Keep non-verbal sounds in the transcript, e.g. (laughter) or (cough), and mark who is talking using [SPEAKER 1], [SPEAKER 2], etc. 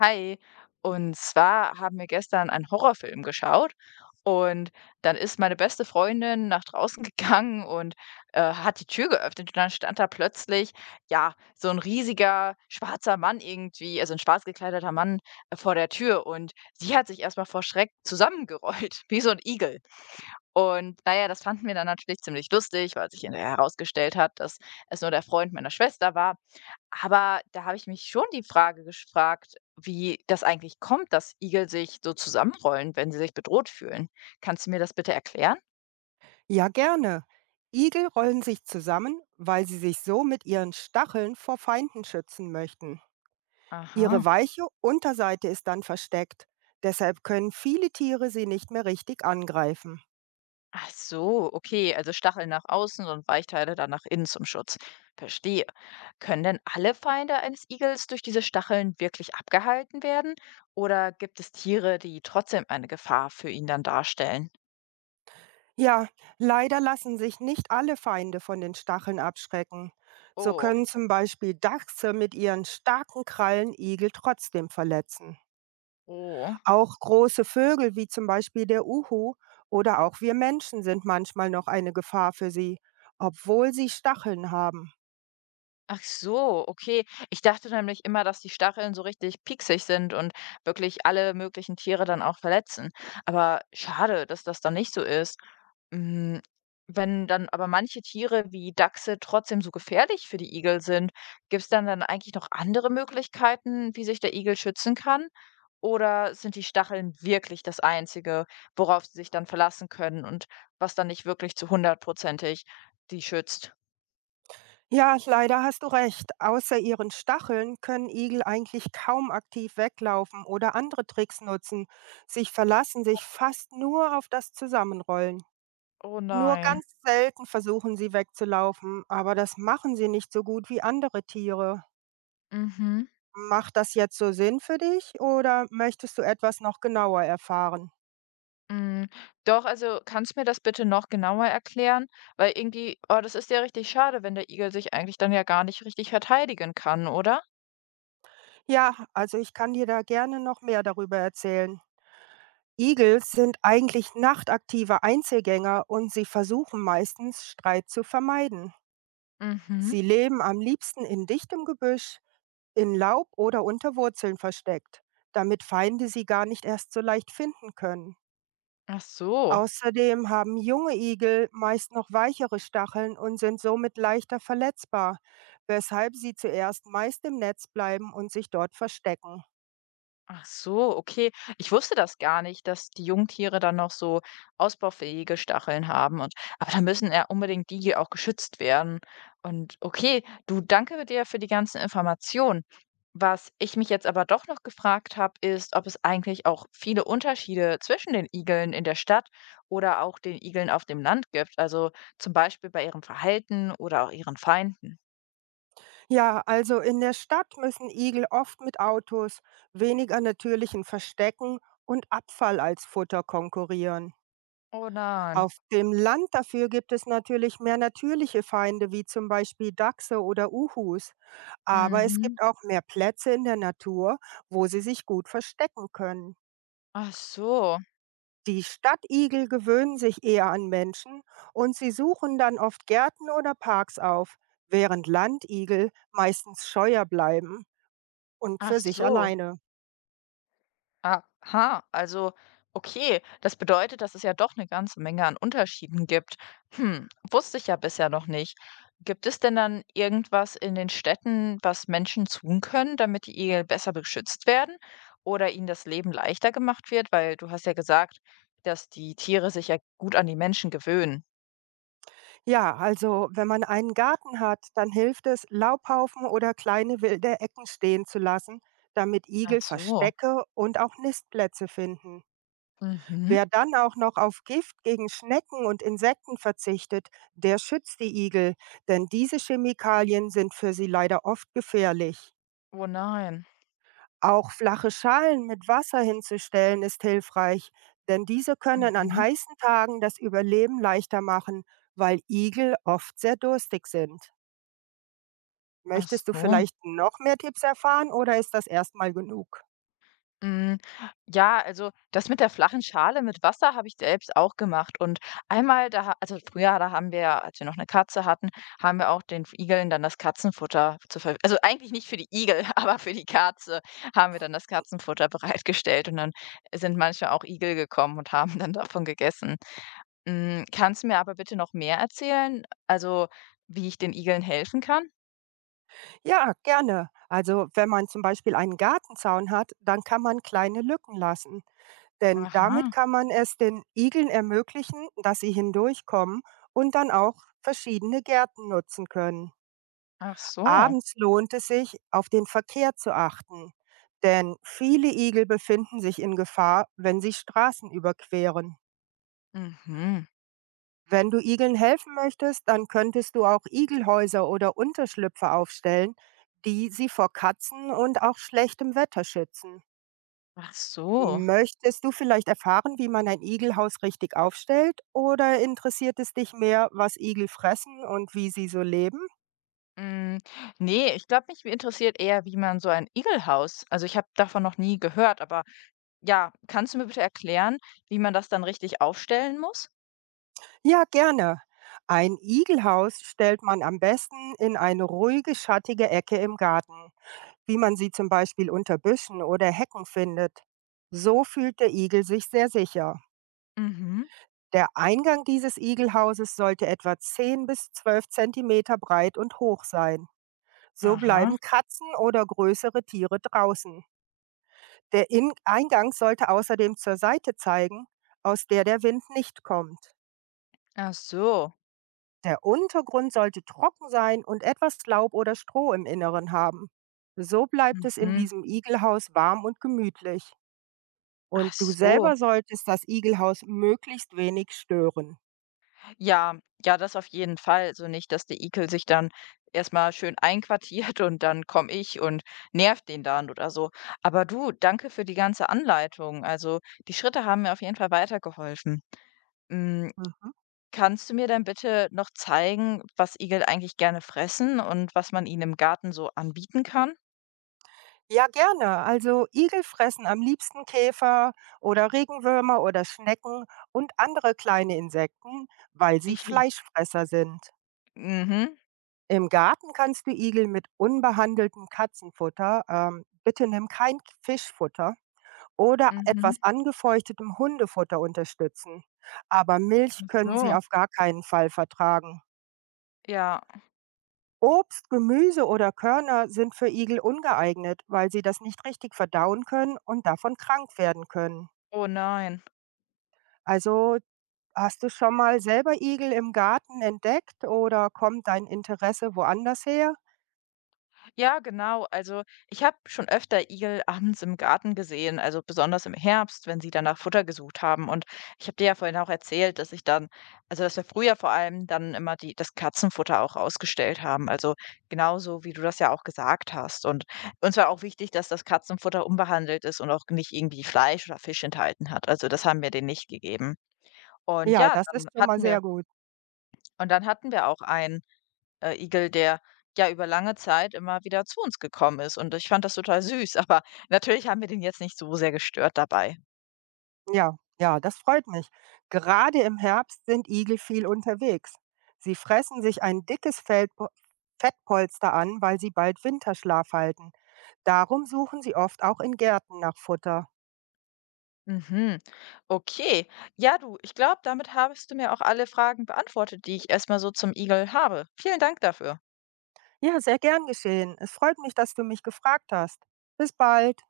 [SPEAKER 1] Hi, und zwar haben wir gestern einen Horrorfilm geschaut und dann ist meine beste Freundin nach draußen (laughs) gegangen und hat die Tür geöffnet und dann stand da plötzlich, ja, so ein riesiger schwarzer Mann irgendwie, also ein schwarz gekleideter Mann vor der Tür und sie hat sich erstmal vor Schreck zusammengerollt, (laughs) wie so ein Igel. Und naja, das fanden wir dann natürlich ziemlich lustig, weil sich hinterher herausgestellt hat, dass es nur der Freund meiner Schwester war. Aber da habe ich mich schon die Frage gefragt, wie das eigentlich kommt, dass Igel sich so zusammenrollen, wenn sie sich bedroht fühlen. Kannst du mir das bitte erklären?
[SPEAKER 2] Ja, gerne. Igel rollen sich zusammen, weil sie sich so mit ihren Stacheln vor Feinden schützen möchten. Ihre
[SPEAKER 1] Aha.
[SPEAKER 2] weiche Unterseite ist dann versteckt. Deshalb können viele Tiere sie nicht mehr richtig angreifen.
[SPEAKER 1] Ach so, okay, also Stacheln nach außen und Weichteile dann nach innen zum Schutz. Verstehe. Können denn alle Feinde eines Igels durch diese Stacheln wirklich abgehalten werden? Oder gibt es Tiere, die trotzdem eine Gefahr für ihn dann darstellen?
[SPEAKER 2] Ja, leider lassen sich nicht alle Feinde von den Stacheln abschrecken. So
[SPEAKER 1] Oh,
[SPEAKER 2] können zum Beispiel Dachse mit ihren starken Krallen Igel trotzdem verletzen.
[SPEAKER 1] oh.
[SPEAKER 2] Auch große Vögel wie zum Beispiel der Uhu oder auch wir Menschen sind manchmal noch eine Gefahr für sie, obwohl sie Stacheln haben.
[SPEAKER 1] Ach so, okay. Ich dachte nämlich immer, dass die Stacheln so richtig pieksig sind und wirklich alle möglichen Tiere dann auch verletzen. Aber schade, dass das dann nicht so ist. Mm, wenn dann aber manche Tiere wie Dachse trotzdem so gefährlich für die Igel sind, gibt es dann eigentlich noch andere Möglichkeiten, wie sich der Igel schützen kann? Oder sind die Stacheln wirklich das Einzige, worauf sie sich dann verlassen können und was dann nicht wirklich zu hundertprozentig die schützt?
[SPEAKER 2] Ja, leider hast du recht. Außer ihren Stacheln können Igel eigentlich kaum aktiv weglaufen oder andere Tricks nutzen. Sie verlassen sich fast nur auf das Zusammenrollen.
[SPEAKER 1] Oh
[SPEAKER 2] Nur
[SPEAKER 1] nein.
[SPEAKER 2] ganz selten versuchen sie wegzulaufen, aber das machen sie nicht so gut wie andere Tiere.
[SPEAKER 1] Mhm.
[SPEAKER 2] Macht das jetzt so Sinn für dich oder möchtest du etwas noch genauer erfahren?
[SPEAKER 1] Hm. Doch, also kannst du mir das bitte noch genauer erklären? Weil irgendwie, oh, das ist ja richtig schade, wenn der Igel sich eigentlich dann ja gar nicht richtig verteidigen kann, oder?
[SPEAKER 2] Ja, also ich kann dir da gerne noch mehr darüber erzählen. Igel sind eigentlich nachtaktive Einzelgänger und sie versuchen meistens Streit zu vermeiden.
[SPEAKER 1] Mhm.
[SPEAKER 2] Sie leben am liebsten in dichtem Gebüsch, in Laub oder unter Wurzeln versteckt, damit Feinde sie gar nicht erst so leicht finden können.
[SPEAKER 1] Ach so.
[SPEAKER 2] Außerdem haben junge Igel meist noch weichere Stacheln und sind somit leichter verletzbar, weshalb sie zuerst meist im Netz bleiben und sich dort verstecken.
[SPEAKER 1] Ach so, okay. Ich wusste das gar nicht, dass die Jungtiere dann noch so ausbaufähige Stacheln haben und aber da müssen ja unbedingt die auch geschützt werden. Und okay, du, danke dir für die ganzen Informationen. Was ich mich jetzt aber doch noch gefragt habe, ist, ob es eigentlich auch viele Unterschiede zwischen den Igeln in der Stadt oder auch den Igeln auf dem Land gibt. Also zum Beispiel bei ihrem Verhalten oder auch ihren Feinden.
[SPEAKER 2] Ja, also in der Stadt müssen Igel oft mit Autos, weniger natürlichen Verstecken und Abfall als Futter konkurrieren.
[SPEAKER 1] Oh nein.
[SPEAKER 2] Auf dem Land dafür gibt es natürlich mehr natürliche Feinde wie zum Beispiel Dachse oder Uhus. Aber es
[SPEAKER 1] Mhm.
[SPEAKER 2] gibt auch mehr Plätze in der Natur, wo sie sich gut verstecken können.
[SPEAKER 1] Ach so.
[SPEAKER 2] Die Stadtigel gewöhnen sich eher an Menschen und sie suchen dann oft Gärten oder Parks auf, während Landigel meistens scheuer bleiben. Und
[SPEAKER 1] Ach
[SPEAKER 2] für sich
[SPEAKER 1] so.
[SPEAKER 2] alleine.
[SPEAKER 1] Aha, also okay, das bedeutet, dass es ja doch eine ganze Menge an Unterschieden gibt. Hm, wusste ich ja bisher noch nicht. Gibt es denn dann irgendwas in den Städten, was Menschen tun können, damit die Igel besser beschützt werden oder ihnen das Leben leichter gemacht wird? Weil du hast ja gesagt, dass die Tiere sich ja gut an die Menschen gewöhnen.
[SPEAKER 2] Ja, also wenn man einen Garten hat, dann hilft es, Laubhaufen oder kleine wilde Ecken stehen zu lassen, damit
[SPEAKER 1] Ach
[SPEAKER 2] Igel
[SPEAKER 1] so.
[SPEAKER 2] Verstecke und auch Nistplätze finden.
[SPEAKER 1] Mhm.
[SPEAKER 2] Wer dann auch noch auf Gift gegen Schnecken und Insekten verzichtet, der schützt die Igel, denn diese Chemikalien sind für sie leider oft gefährlich.
[SPEAKER 1] Oh nein.
[SPEAKER 2] Auch flache Schalen mit Wasser hinzustellen ist hilfreich, denn diese können an
[SPEAKER 1] Mhm.
[SPEAKER 2] heißen Tagen das Überleben leichter machen, weil Igel oft sehr durstig sind.
[SPEAKER 1] Ach
[SPEAKER 2] Möchtest du
[SPEAKER 1] so.
[SPEAKER 2] vielleicht noch mehr Tipps erfahren oder ist das erstmal genug?
[SPEAKER 1] Hm, ja, also das mit der flachen Schale mit Wasser habe ich selbst auch gemacht und einmal da ha also früher, da haben wir ja, als wir noch eine Katze hatten, haben wir auch den Igeln dann das Katzenfutter zur Ver also eigentlich nicht für die Igel, (laughs) aber für die Katze haben wir dann das Katzenfutter bereitgestellt und dann sind manchmal auch Igel gekommen und haben dann davon gegessen. Hm, kannst du mir aber bitte noch mehr erzählen, also wie ich den Igeln helfen kann?
[SPEAKER 2] Ja, gerne. Also wenn man zum Beispiel einen Gartenzaun hat, dann kann man kleine Lücken lassen. Denn damit
[SPEAKER 1] Aha,
[SPEAKER 2] kann man es den Igeln ermöglichen, dass sie hindurchkommen und dann auch verschiedene Gärten nutzen können.
[SPEAKER 1] ach so.
[SPEAKER 2] Abends lohnt es sich, auf den Verkehr zu achten, denn viele Igel befinden sich in Gefahr, wenn sie Straßen überqueren.
[SPEAKER 1] Mhm,
[SPEAKER 2] Wenn du Igeln helfen möchtest, dann könntest du auch Igelhäuser oder Unterschlüpfe aufstellen, die sie vor Katzen und auch schlechtem Wetter schützen.
[SPEAKER 1] ach so.
[SPEAKER 2] Möchtest du vielleicht erfahren, wie man ein Igelhaus richtig aufstellt oder interessiert es dich mehr, was Igel fressen und wie sie so leben?
[SPEAKER 1] Hm, ne, ich glaube, mich interessiert eher, wie man so ein Igelhaus, also, ich habe davon noch nie gehört, aber ja, kannst du mir bitte erklären, wie man das dann richtig aufstellen muss?
[SPEAKER 2] Ja, gerne. Ein Igelhaus stellt man am besten in eine ruhige, schattige Ecke im Garten, wie man sie zum Beispiel unter Büschen oder Hecken findet. So fühlt der Igel sich sehr sicher.
[SPEAKER 1] Mhm.
[SPEAKER 2] Der Eingang dieses Igelhauses sollte etwa 10 bis 12 Zentimeter breit und hoch sein. So
[SPEAKER 1] Aha.
[SPEAKER 2] bleiben Katzen oder größere Tiere draußen. Der In Eingang sollte außerdem zur Seite zeigen, aus der der Wind nicht kommt.
[SPEAKER 1] Ach so.
[SPEAKER 2] Der Untergrund sollte trocken sein und etwas Laub oder Stroh im Inneren haben. So bleibt es in
[SPEAKER 1] Mhm.
[SPEAKER 2] diesem Igelhaus warm und gemütlich.
[SPEAKER 1] Ach
[SPEAKER 2] Und du
[SPEAKER 1] so.
[SPEAKER 2] selber solltest das Igelhaus möglichst wenig stören.
[SPEAKER 1] Ja, ja, das auf jeden Fall. So nicht, dass der Igel sich dann erst mal schön einquartiert und dann komme ich und nervt den dann oder so. Aber du, danke für die ganze Anleitung. Also, die Schritte haben mir auf jeden Fall weitergeholfen. Hm.
[SPEAKER 2] Mhm.
[SPEAKER 1] Kannst du mir dann bitte noch zeigen, was Igel eigentlich gerne fressen und was man ihnen im Garten so anbieten kann?
[SPEAKER 2] Ja, gerne. Also Igel fressen am liebsten Käfer oder Regenwürmer oder Schnecken und andere kleine Insekten, weil sie
[SPEAKER 1] Ihi.
[SPEAKER 2] Fleischfresser sind.
[SPEAKER 1] Mhm,
[SPEAKER 2] Im Garten kannst du Igel mit unbehandeltem Katzenfutter, bitte nimm kein Fischfutter oder
[SPEAKER 1] mhm.
[SPEAKER 2] etwas angefeuchtetem Hundefutter unterstützen. Aber Milch
[SPEAKER 1] Ach
[SPEAKER 2] können sie
[SPEAKER 1] so,
[SPEAKER 2] auf gar keinen Fall vertragen.
[SPEAKER 1] ja.
[SPEAKER 2] Obst, Gemüse oder Körner sind für Igel ungeeignet, weil sie das nicht richtig verdauen können und davon krank werden können.
[SPEAKER 1] Oh nein.
[SPEAKER 2] Also hast du schon mal selber Igel im Garten entdeckt oder kommt dein Interesse woanders her?
[SPEAKER 1] Ja, genau. Also ich habe schon öfter Igel (laughs) abends im Garten gesehen, also besonders im Herbst, wenn sie dann nach Futter gesucht haben. Und ich habe dir ja vorhin auch erzählt, dass ich dann, also dass wir früher vor allem dann immer die, das Katzenfutter auch ausgestellt haben. Also genauso, wie du das ja auch gesagt hast. Und uns war auch wichtig, dass das Katzenfutter unbehandelt ist und auch nicht irgendwie Fleisch oder Fisch enthalten hat. Also das haben wir denen nicht gegeben. Und
[SPEAKER 2] Ja,
[SPEAKER 1] ja,
[SPEAKER 2] das
[SPEAKER 1] dann
[SPEAKER 2] ist schon mal
[SPEAKER 1] hatten wir
[SPEAKER 2] sehr gut.
[SPEAKER 1] auch einen, Igel, der, ja, über lange Zeit immer wieder zu uns gekommen ist und ich fand das total süß, (laughs) aber natürlich haben wir den jetzt nicht so sehr gestört dabei.
[SPEAKER 2] Ja, ja, das freut mich. Gerade im Herbst sind Igel viel unterwegs. Sie fressen sich ein dickes Fettpolster an, weil sie bald Winterschlaf halten. Darum suchen sie oft auch in Gärten nach Futter.
[SPEAKER 1] Mhm. Okay. Ja, du, ich glaube, damit hast du mir auch alle Fragen beantwortet, die ich erst mal so zum Igel habe. Vielen Dank dafür.
[SPEAKER 2] Ja, sehr gern geschehen. Es freut mich, dass du mich gefragt hast. Bis bald.